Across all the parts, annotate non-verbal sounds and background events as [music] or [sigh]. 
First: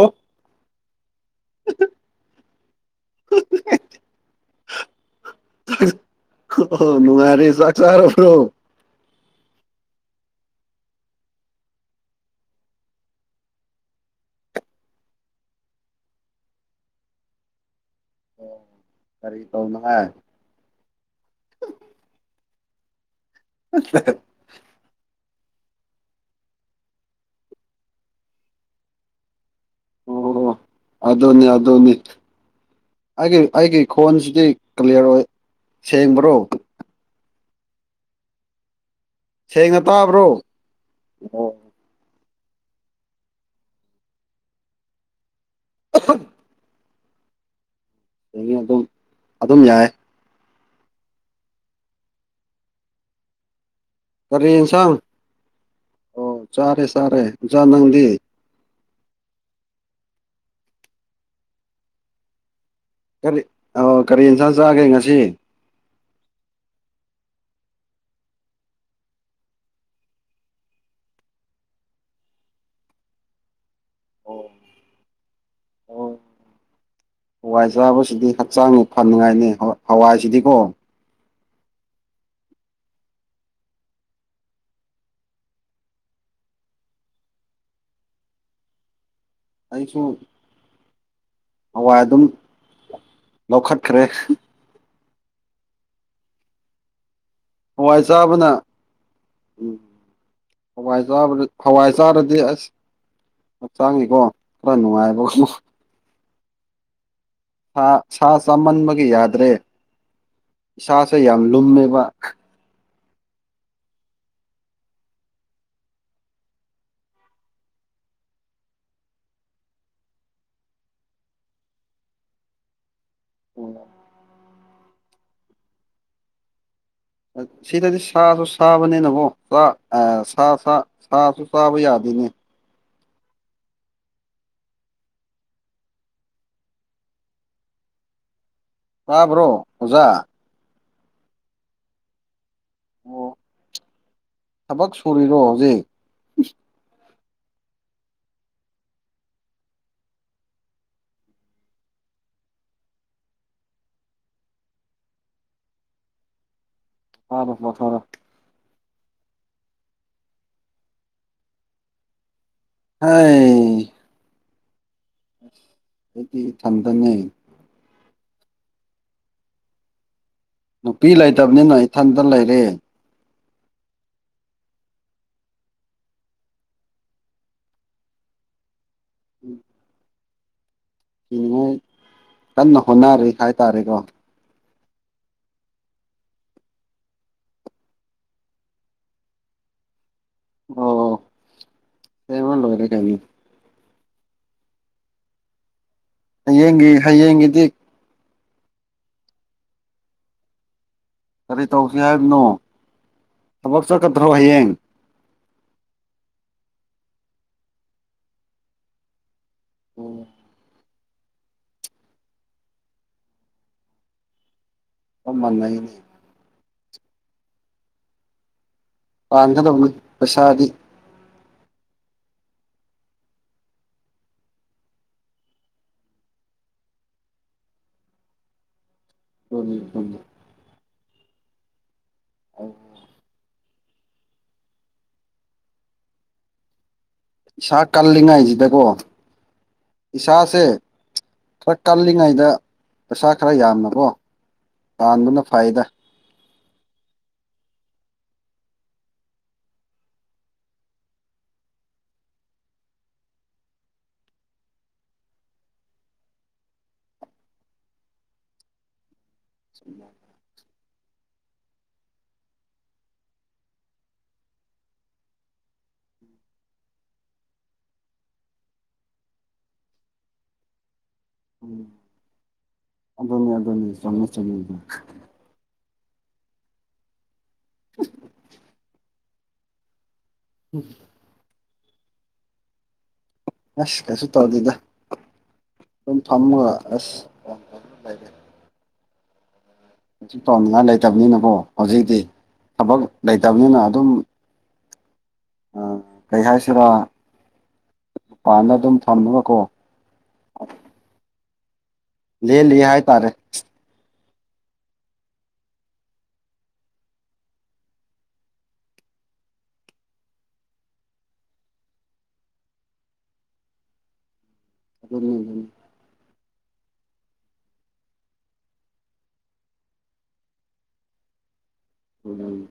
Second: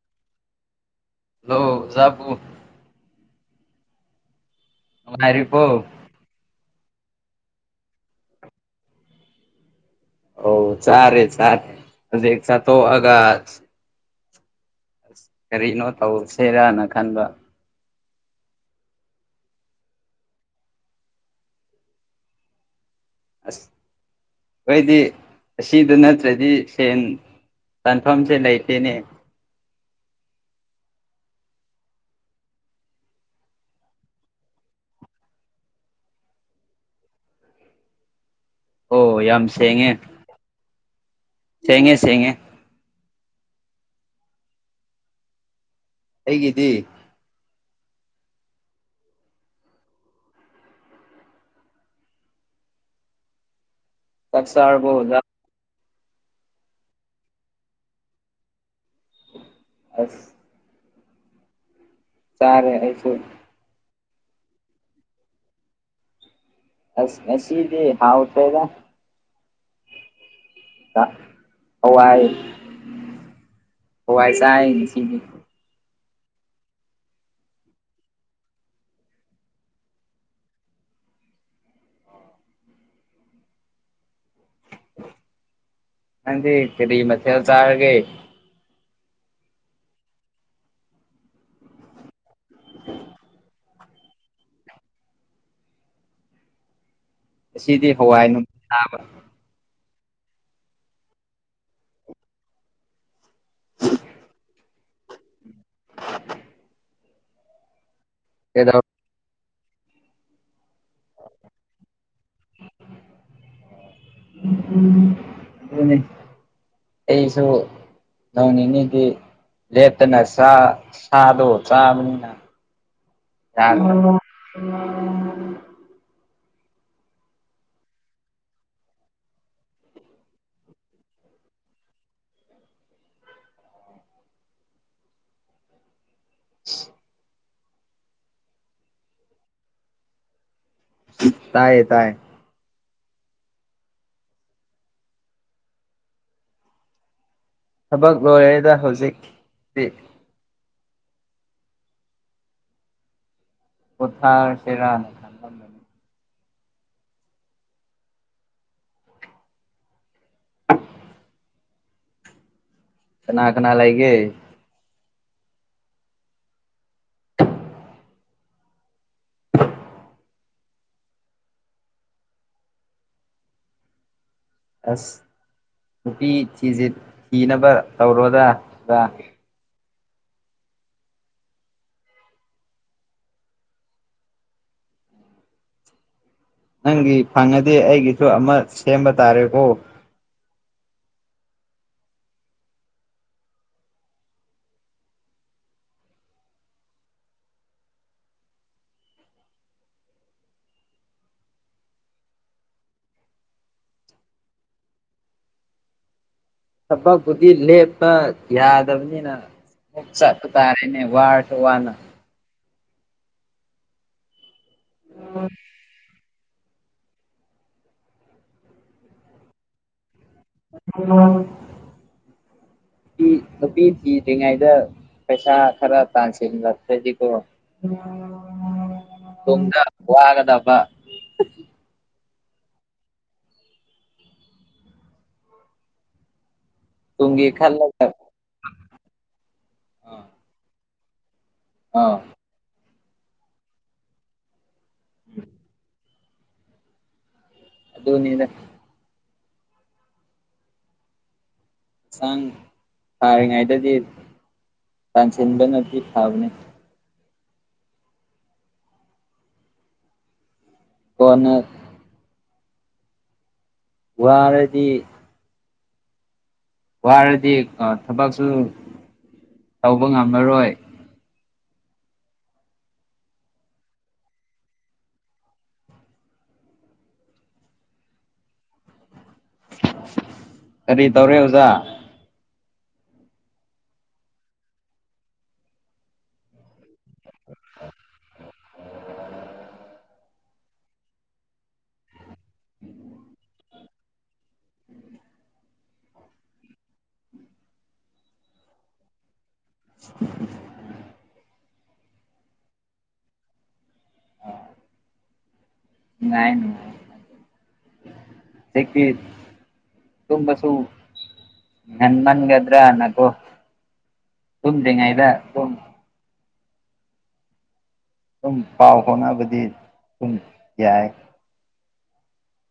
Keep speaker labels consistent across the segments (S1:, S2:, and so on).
S1: ꯑꯣ
S2: ꯍꯜꯂꯣ ꯖꯥꯕꯨ ꯉꯔꯤ ꯄꯣ
S1: ꯑꯣ ꯅꯨꯡꯉꯥꯏꯔꯦ ꯆꯥꯛ ꯆꯥꯔꯕ꯭ꯔꯣ
S2: ꯑꯧ ꯆꯔꯦ ꯆꯔꯦ ꯍꯧꯖꯤ ꯁꯥꯇ ꯑꯒ ꯀꯔꯤꯅꯣ ꯇꯧꯁꯦꯔꯅ ꯈꯟꯕ
S1: ꯀꯔꯤ ꯇꯧꯅ ꯍꯥꯏꯦ
S2: ꯑꯁ ꯑꯩꯏꯗꯤ ꯑꯁꯤꯗ ꯅꯠꯇ꯭ꯔꯗꯤ ꯁꯦꯟ ꯇꯥꯟꯐꯝꯁꯦ ꯂꯩꯇꯦꯅꯦ
S1: ꯑꯣ ꯍ ꯑꯗꯣꯅꯤ ꯑꯙꯣꯅꯤ ꯑꯩꯒꯤ ꯑꯩꯒꯤ ꯈꯣꯟꯁꯤꯗꯤ ꯀꯂꯤꯌꯥꯔ ꯑꯣꯏ ꯁꯦꯡꯕ꯭ꯔꯣ
S2: ꯑꯣ ꯌꯥꯝ
S1: ꯁꯦꯡꯅ
S2: ꯁꯦꯡꯉꯦ
S1: ꯇꯥꯕ꯭ꯔꯣ ꯑꯣ
S2: ꯁꯦꯡꯉꯦ ꯁꯦꯡꯉꯦ ꯍꯦꯒꯗꯤ
S1: ꯑ ꯑꯗꯨꯝ ꯑꯗꯨꯝ ꯌꯥꯏ ꯀꯔꯤ ꯌꯦꯟꯁꯥꯡ
S2: ꯇꯥꯛꯁꯔꯕꯣꯖ
S1: ꯑꯣ ꯆꯥꯔꯦ ꯆꯥꯔꯦꯖꯥ ꯅꯪꯗꯤ
S2: ꯑ ꯆꯔꯦ
S1: ꯀꯔꯤ ꯑ ꯀꯔꯤ ꯏꯟꯁꯥꯡ ꯆꯥꯒꯦ ꯉꯁꯤ
S2: ꯑꯁ ꯉꯁꯤꯗꯤ ꯍꯥꯥꯎ ꯎꯄꯦꯒ ꯍꯋꯥꯏ ꯍꯋꯥꯏ
S1: ꯑꯣ,
S2: ꯆꯥꯏ
S1: ꯑꯣ, ꯍꯋꯥꯏ ꯆꯥꯕꯁꯤꯗꯤ ꯍꯛꯆꯥꯡꯅꯤ ꯐꯅꯤꯡꯉꯥꯏꯅꯤ ꯍꯋꯥꯏꯁꯤꯗꯤꯀꯣ
S2: ꯀꯗꯤ ꯀꯔꯤ ꯃꯊꯦꯜ ꯆꯥꯔꯒ
S1: ꯑꯩꯁꯨ ꯍꯋꯥꯏ ꯑꯗꯨꯝ
S2: [unintelligible]
S1: ꯂꯧꯈꯠꯈ꯭ꯔꯦ
S2: ꯉꯁꯤꯗꯤ
S1: ꯍꯋꯥꯏ
S2: ꯅꯨꯡ
S1: ꯆꯥꯕꯅ
S2: ꯆꯥꯕ
S1: ꯎꯝ ꯍꯋꯥꯏ ꯆꯥ ꯍꯋꯥꯏ ꯆꯥꯔꯗꯤ ꯑꯁ ꯍꯛꯆꯥꯡꯅꯤꯀꯣ ꯈꯔ ꯅꯨꯡꯉꯥꯏꯕꯨꯝ
S2: [unintelligible]
S1: ꯁꯥ
S2: ꯀꯩꯗꯧ
S1: ꯆꯥꯃꯟꯕꯒꯤ ꯌꯥꯗ꯭ꯔꯦ ꯏꯁꯥꯁꯦ ꯌꯥꯝ ꯂꯨꯝꯃꯦꯕ
S2: ꯑꯩꯁꯨ ꯅꯤꯅꯤꯗꯤ ꯂꯦꯇꯅ ꯁꯥ ꯁꯥꯗꯣ ꯆꯥꯅꯤꯅ ꯌꯥ
S1: ꯁꯤꯗꯗꯤ ꯁꯥꯁꯨ ꯁꯥꯕꯅꯤꯅꯕꯣ ꯁꯥꯁꯨ ꯆꯥꯕ ꯌꯥꯗꯦ ꯑꯗꯨ
S2: [unintelligible]
S1: ꯇꯥꯕ꯭ꯔꯣ ꯑꯣꯖꯥ
S2: ꯇꯌꯦ ꯇꯥꯏ
S1: ꯑꯣ ꯊꯕꯛ ꯁꯨꯔꯤꯔꯣ ꯍꯧꯖꯤꯛ
S2: ꯊꯕꯛ ꯂꯣꯏꯔꯦꯗ ꯍꯧꯖꯤꯛꯇꯤ ꯀꯣꯊꯥ ꯁꯦꯔꯥꯅꯤ ꯊꯅꯤ
S1: ꯍ ꯃꯊꯔ
S2: ꯀꯅꯥ ꯀꯅꯥ ꯂꯏꯒꯦ
S1: ꯗꯤ ꯊꯟꯗꯅꯦ ꯅꯨꯄꯤ ꯂꯩꯇꯕꯅꯤꯅ ꯏꯊꯟꯇ ꯂꯩꯔꯦ
S2: ꯑꯁ ꯅꯨꯄꯤ ꯊꯤꯁꯦ ꯊꯤꯅꯕ ꯇꯧꯔꯣꯗ ꯑ
S1: ꯀꯅꯤꯡꯉꯥꯏ ꯀꯟꯅ ꯍꯣꯠꯅꯔꯤ ꯍꯥꯏꯇꯥꯔꯦꯀꯣ
S2: ꯅꯪꯒꯤ ꯐꯪꯉꯗꯤꯦ ꯑꯩꯒꯤꯁꯨ ꯑꯃ ꯁꯦꯝꯕ ꯇꯥꯔꯦꯀꯣ
S1: ꯑꯣ ꯍ ꯂꯣꯏꯔꯦꯒꯦꯅꯤ ꯍꯌꯦꯡꯒ ꯍꯌꯦꯡꯒꯤꯦꯗꯤꯤ ꯀꯔꯤ ꯇꯧꯁꯤ ꯍꯥꯏꯕꯅꯣ ꯊꯕꯛ ꯆꯠꯀꯗ꯭ꯔꯣ ꯍꯌꯦꯡ
S2: ꯊꯕꯛꯄꯨꯗꯤ ꯂꯦꯞꯄ ꯌꯥꯗꯕꯅꯤꯅ ꯑꯃꯨꯛ ꯆꯠꯄ ꯇꯥꯔꯦꯅꯦ ꯋꯥ ꯋꯥꯅ
S1: ꯑꯣ ꯃꯥꯟꯅꯅꯦ ꯑꯗ ꯄꯁꯥꯗꯤ
S2: [unintelligible] [inaudible] ꯅꯨꯄꯤ ꯅꯨꯄꯤ ꯊꯤ꯭ꯔꯤꯉꯩꯗ ꯄꯩꯁꯥ ꯈꯔ ꯇꯥꯟꯁꯤꯜꯕꯗꯤꯀꯣ ꯇꯗ ꯋꯥꯒꯗꯕ
S1: ꯑꯣ
S2: ꯇꯨꯡꯒꯤ
S1: ꯏꯁꯥ
S2: ꯈꯜꯂꯒ
S1: ꯀꯜꯂꯤꯉꯥꯏꯁꯤꯗꯀꯣ ꯏꯁꯥꯁꯦ ꯈꯔ
S2: ꯑꯥ
S1: ꯀꯜꯂꯤꯉꯩꯗ ꯄꯩꯁꯥ ꯈꯔ ꯌꯥꯝꯅꯕꯣ ꯇꯥꯟꯕꯅ ꯐꯩꯗ
S2: ꯑꯗꯨꯗꯅꯤꯅꯦ ꯁ ꯐꯔ ꯉꯥꯏ ꯇꯗꯤ ꯀꯁꯤꯟꯗ ꯊꯥꯕꯅꯤ
S1: ꯎ [unintelligible] [inaudible]
S2: ꯍꯅ ꯋꯥꯔꯗꯤ ꯋꯥꯔꯗꯤ ꯊꯕꯛꯁꯨ ꯇꯧꯕ ꯉꯝꯃꯔꯣꯏ
S1: ꯎꯝ ꯑꯗꯨꯗꯣꯅꯤ ꯑꯗꯨꯗꯣꯅꯤ ꯁꯃꯦ ꯆꯗ ꯎꯝ
S2: ꯀꯔꯤ ꯇꯧꯔꯦ ꯑꯣꯖꯥ
S1: ꯑꯁ ꯀꯁꯨ ꯇꯧꯗꯗ ꯑꯗꯨꯝ ꯊꯝꯃꯒ ꯑꯁꯦ ꯇꯧꯅꯤꯡꯉꯥꯏ ꯂꯩꯇꯕꯅꯤꯅꯀꯣ ꯍꯧꯖꯤꯛꯇꯤ ꯊꯕꯛ ꯂꯩꯇꯕꯅꯤꯅ ꯑꯗꯨꯝ ꯀꯩ ꯍꯥꯏꯁꯤꯔꯥ ꯃꯄꯥꯟꯗ ꯑꯗꯨꯝ ꯊꯝꯃꯒꯀꯣ ꯂꯩ ꯂꯩ ꯍꯥꯏ ꯇꯔꯦ
S2: ꯑ [unintelligible] [inaudible] ꯉꯅꯨꯡ ꯇꯨꯝꯕꯁꯨ ꯉꯟꯃꯟꯒꯗ꯭ꯔꯥꯅꯀꯣ ꯇꯣꯡꯝꯇꯉ ꯏ ꯇ
S1: ꯑꯗꯨꯅꯤ ꯑꯗꯨꯅꯤ
S2: ꯄꯥꯎ ꯐꯣꯅꯕꯗꯤ ꯊ ꯌꯥꯌꯥꯏ
S1: ꯎꯝ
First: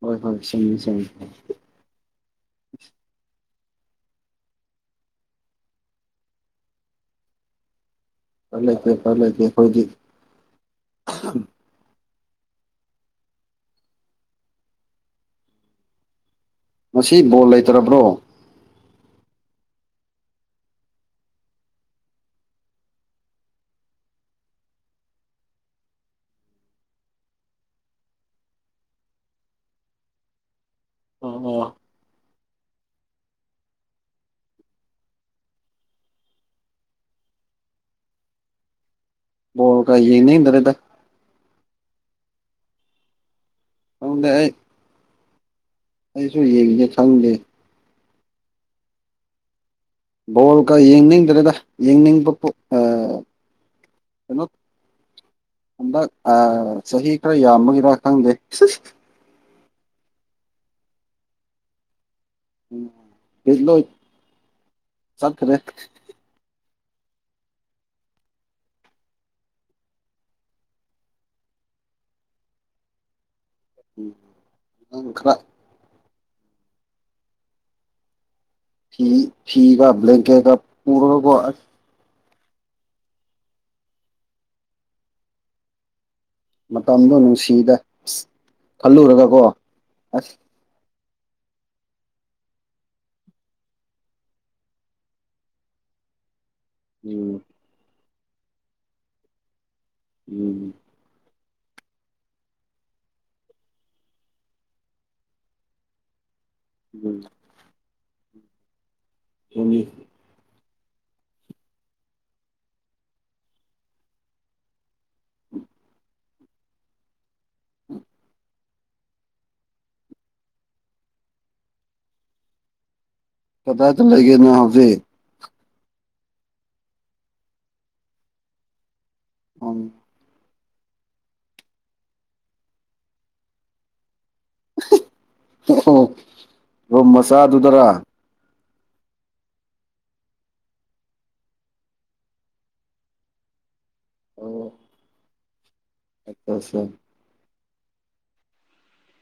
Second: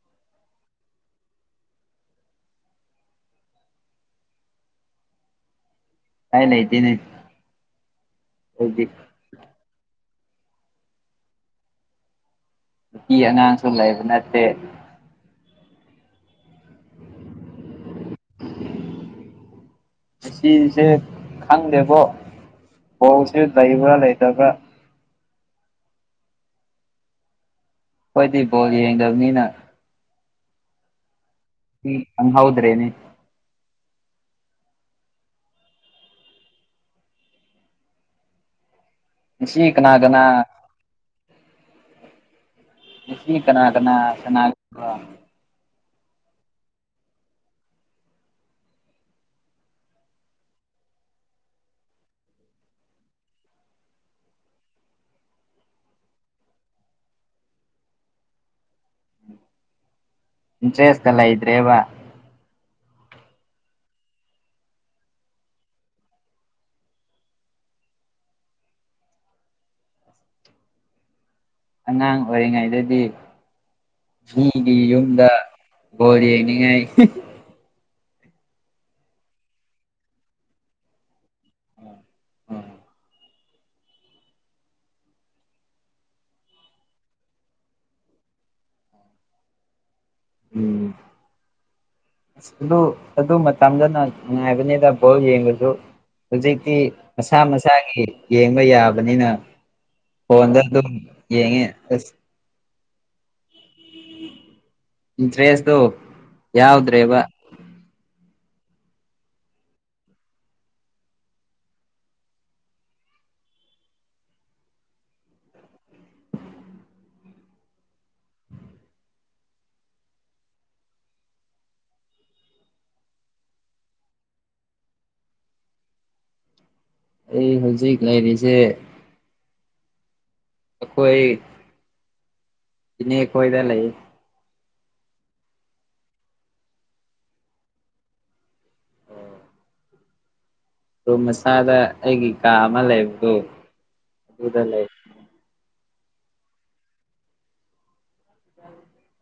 S1: ꯍꯣꯏ ꯍꯣꯏ ꯁ ꯁ
S2: ꯀꯥꯏ ꯂꯩꯥꯏꯇꯅꯦ
S1: ꯐꯂ ꯐꯂꯦꯦꯈꯣꯖꯤ
S2: ꯅꯨꯄꯤ ꯑꯉꯥꯡꯁꯨ ꯂꯩꯕ ꯅꯠꯇꯦ
S1: ꯃꯁꯤ ꯕꯣꯜ ꯂꯩꯇ꯭ꯔꯔꯕ꯭ꯔꯣ
S2: ꯁꯤꯁꯦ ꯈꯪꯗꯦꯕꯣ ꯍꯁꯤ ꯂꯩꯏꯕ꯭ꯔ ꯂꯩꯇꯕ꯭ꯔ ꯀꯣꯏꯗꯤ ꯐꯣꯜꯂꯤ ꯌꯦꯗꯅꯤꯅ
S1: ꯑꯣ ꯑꯣ
S2: ꯎ ꯑ ꯍꯥꯎꯗ꯭ꯔꯦꯅꯦ ꯉꯁꯤ
S1: ꯋꯥꯣ
S2: ꯀꯅꯥ
S1: ꯀ ꯌꯦ
S2: ꯀꯅꯥ
S1: ꯅꯗꯔꯦꯗ
S2: ꯉ ꯀꯅꯥ ꯀꯅꯥ
S1: ꯈꯪꯗꯦ ꯑꯩ
S2: ꯁꯅꯥꯒꯕ
S1: ꯑꯩꯁꯨ ꯌꯦꯡꯁꯦ ꯈꯪꯗꯦ ꯕꯣꯜꯒ ꯌꯦꯡꯅꯤꯡꯗ꯭ꯔꯦꯗ ꯌꯦꯡꯅꯤꯡꯕ ꯀꯩꯅꯣ ꯍꯟꯗꯛ ꯆꯍꯤ ꯈꯔ ꯌꯥꯝꯕꯒꯤꯔ ꯈꯪꯗꯦ
S2: [unintelligible] [inaudible] ꯏꯟꯦꯁꯂ꯭ꯔꯦ ꯋꯥ
S1: ꯎꯝ ꯍꯖꯂꯣ ꯆꯠꯔꯦꯠ
S2: ꯑꯉꯥꯡ ꯑꯣꯏꯔꯤꯉꯩꯗꯗꯤ
S1: ꯎꯝ
S2: ꯃꯤꯒꯤ
S1: ꯅꯪ
S2: ꯌꯨꯝꯗ
S1: ꯈꯔ
S2: ꯣꯜꯂꯤꯅꯤꯉ
S1: ꯊ ꯭ꯂꯦꯟꯀꯦ ꯄꯔ ꯃꯇꯝꯗꯣ ꯅꯨꯡꯁꯤꯗ ꯑ ꯈꯜꯂꯨꯔꯒ ꯀꯣ ꯑꯁ
S2: ꯎꯝ ꯑ ꯑꯗꯨ ꯑꯗꯨ ꯃꯇꯝꯗꯅ ꯉꯥꯏꯕꯅꯦꯗ ꯥꯎ ꯌꯦꯡꯉꯁꯨ ꯍꯧꯖꯤꯛꯇꯤ
S1: ꯎꯝ
S2: ꯃꯁꯥ ꯃꯁꯥꯒꯤ ꯌꯦꯡꯕ ꯌꯥꯕꯅꯤꯅ ꯐꯣꯟꯗ
S1: ꯎꯝ
S2: ꯑꯗꯨꯝ ꯌꯦꯉꯦ ꯑꯁ ꯇ꯭ꯔꯦꯁ ꯇ ꯌꯥ
S1: ꯎꯝ ꯆꯨꯡꯅꯤ ꯎꯝ ꯄꯇꯥ ꯆꯂꯒꯦ ꯅ ꯍꯥꯖꯤꯦ
S2: ꯑꯩ ꯍꯧꯖꯤꯛ ꯂꯩꯔꯤꯁꯦ
S1: ꯎꯝ
S2: ꯑꯩꯈꯣꯏ ꯏꯅꯦ ꯑꯩꯈꯣꯏꯣꯏꯗ ꯂꯩ
S1: ꯑꯣ ꯑꯣ ꯃꯁꯥ ꯑꯗꯨꯗꯔ
S2: ꯑꯗꯨ ꯃꯁꯥꯗ ꯑꯩꯒꯤ ꯀꯥ ꯑꯃ ꯂꯩꯕꯗꯣ ꯑꯗꯨꯗ
S1: ꯑꯣ
S2: ꯂꯩ
S1: ꯑꯆꯥ ꯑꯆꯥ
S2: ꯑ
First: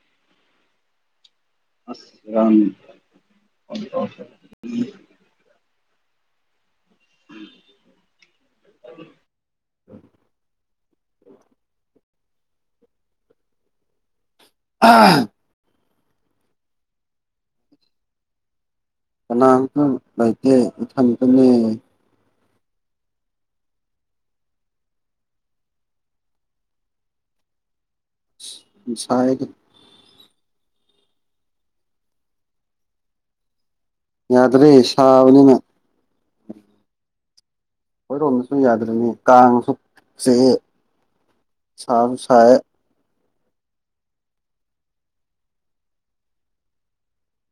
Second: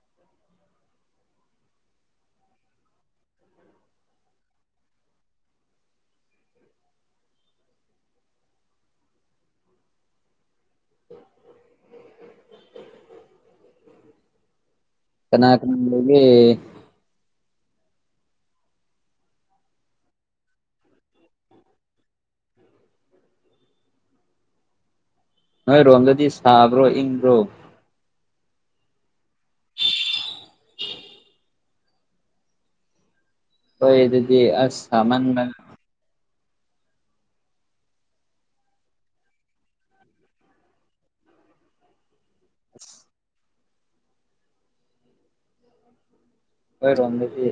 S1: ꯑꯝ ꯎꯝ ꯑꯥ
S2: ꯅꯦ
S1: ꯀꯅꯥꯝꯇ ꯂꯩꯇꯦ ꯏꯊꯟꯇꯅꯤ
S2: ꯅꯣꯏ ꯔꯣꯝꯗꯗꯤ ꯁꯥꯕ꯭ꯔꯣ ꯏꯪꯕ꯭ꯔꯣ
S1: ꯁꯥ
S2: [unintelligible] ꯍꯣꯏꯦ ꯑꯗꯨꯗꯤ
S1: ꯌꯥꯗ꯭ꯔꯦ
S2: ꯑ ꯃ ꯃ
S1: ꯁꯥꯕꯅꯤꯅ ꯍꯣꯏꯔꯣꯝꯗꯁꯨ ꯌꯥꯗ꯭ꯔꯅꯤ ꯀꯥꯡꯉꯁꯨ ꯆꯦ ꯁꯥ ꯍ
S2: ꯍꯣꯏ ꯔꯝꯅꯤꯗꯤ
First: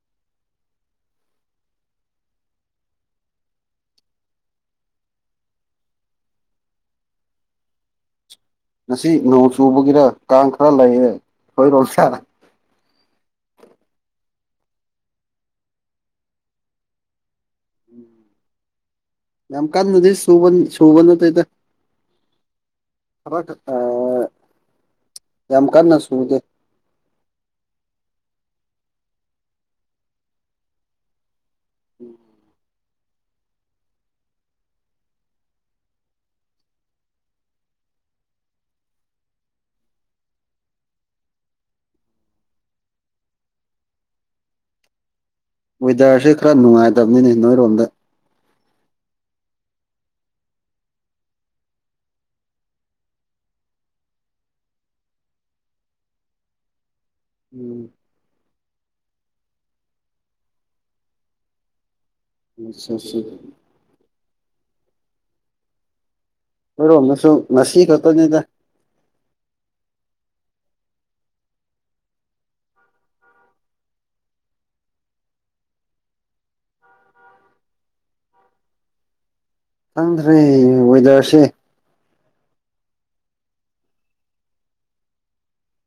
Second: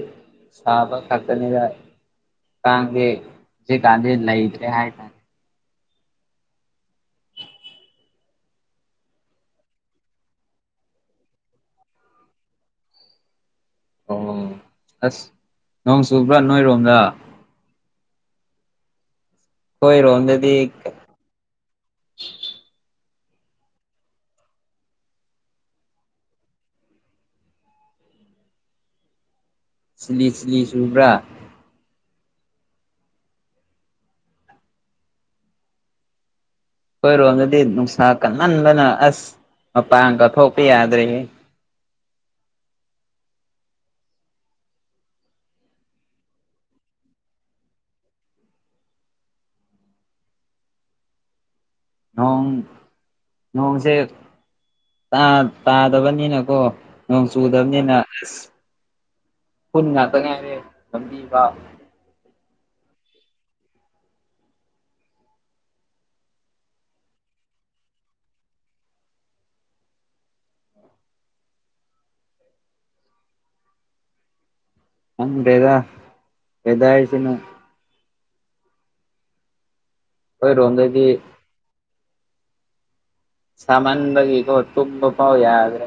S2: ꯁꯥꯕ ꯈꯥꯗꯅꯤ ꯌꯥꯥꯏ ꯀ ꯀꯥꯗ ꯂꯥꯏ ꯀꯦ ꯍꯥꯏ ꯇ
S1: ꯉꯁꯤ ꯅꯣꯡ ꯆꯨꯕꯒꯤꯔ ꯀꯥꯡ ꯈꯔ ꯂꯩꯌꯦꯦ ꯍꯣꯏꯔꯣꯝ ꯁꯥ
S2: ꯑꯣ ꯑꯁ ꯅꯣꯡ ꯆꯨꯕ꯭ꯔꯥ ꯅꯣꯏꯔꯣꯝꯗ
S1: ꯌꯥꯝ ꯀꯥꯟ ꯅꯗꯤ ꯁꯨꯕ
S2: ꯑꯩꯈꯣꯏꯔꯣꯝꯗꯗꯤ
S1: ꯁꯨꯕꯅ ꯇ ꯔ ꯌꯥꯝ ꯀꯟꯅ ꯁꯨꯗꯦ
S2: ꯁꯤꯂꯤ ꯁꯤ꯭ꯂꯤ ꯁꯨꯕ꯭ꯔꯥ
S1: ꯎꯝ
S2: ꯑꯩꯈꯣꯏꯔꯣꯝꯗꯗꯤ ꯅꯨꯡꯁꯥ ꯀꯟꯍꯟꯕꯅ ꯑꯁ ꯃꯄꯥꯡꯒꯠꯊꯣꯛꯄ ꯌꯥꯗ꯭ꯔꯦ
S1: ꯋꯦꯗꯔꯁꯦ ꯈꯔ ꯅꯨꯡꯉꯥꯏꯇꯕꯅꯤꯅꯦ ꯅꯣꯏꯔꯣꯝꯗ
S2: ꯅꯣꯡ ꯅꯣꯡꯁꯦ ꯇꯥꯗꯕꯅꯤꯅꯀꯣ ꯅꯣꯡ
S1: ꯎꯝ
S2: ꯆꯨꯗꯕꯅꯤꯅ ꯑꯁ ꯄꯨꯟ ꯉꯥꯛꯇꯅꯦ ꯍꯥꯏꯔꯦ ꯂꯝꯝꯕꯤꯕ
S1: ꯑꯆꯥ ꯑ ꯀꯔꯣ ꯅꯁꯨ ꯅꯁꯤꯈꯠꯇ ꯅꯗ
S2: ꯑꯪ ꯄꯦꯗꯥ ꯄꯦꯗꯥ ꯍꯥꯏꯁꯤꯅ
S1: ꯆꯪꯗ꯭ꯔꯦ
S2: ꯑꯩꯈꯣꯏꯔꯣꯝꯗꯗꯤ
S1: ꯋꯦꯗꯔꯁꯦ
S2: ꯁꯃꯥꯟ ꯒ ꯏꯒꯣ ꯇꯨꯝꯕ ꯄꯥꯎ ꯌꯥꯗ꯭ꯔꯦ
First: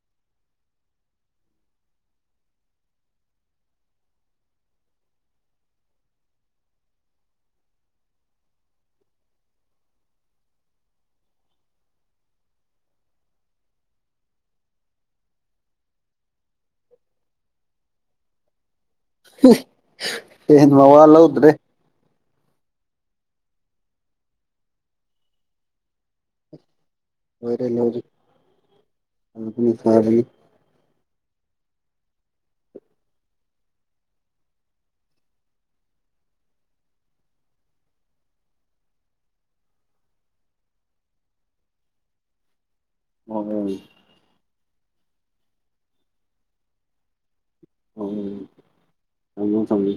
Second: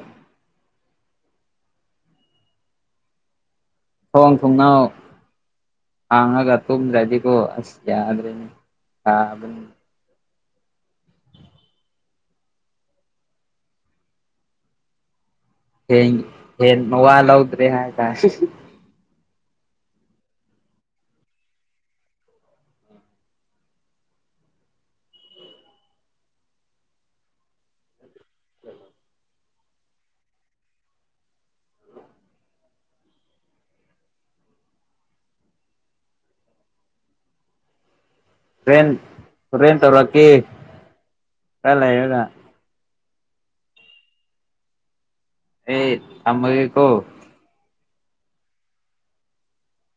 S2: ꯊꯋꯥꯡ ꯊꯣꯡꯅꯥꯎ ꯑ ꯇꯨꯝꯗ꯭ꯔꯦꯖꯤꯀꯣꯁ ꯌꯥꯗ꯭ꯔꯦꯅꯦ ꯍꯦꯡ ꯍ ꯅꯣ ꯋꯥꯜꯧꯗ꯭ꯔꯔꯤ ꯍꯥꯏ
S1: ꯑꯦꯟ ꯃꯥꯋꯥꯂꯎꯗ꯭ꯔꯦ ꯑꯣꯏꯣꯏꯔ ꯍꯧꯖꯤ
S2: ꯎꯝ
S1: ꯑꯗꯨꯅꯤ ꯐꯕꯤ
S2: ꯇꯦꯟ ꯇꯦꯟ ꯇꯧꯔꯛꯈꯤ ꯀ ꯂꯩꯒ
S1: ꯃ
S2: ꯑꯦ ꯇꯃꯒ ꯀꯣ
S1: ꯑꯣ ꯊꯝꯃꯣ ꯊꯝꯕꯤ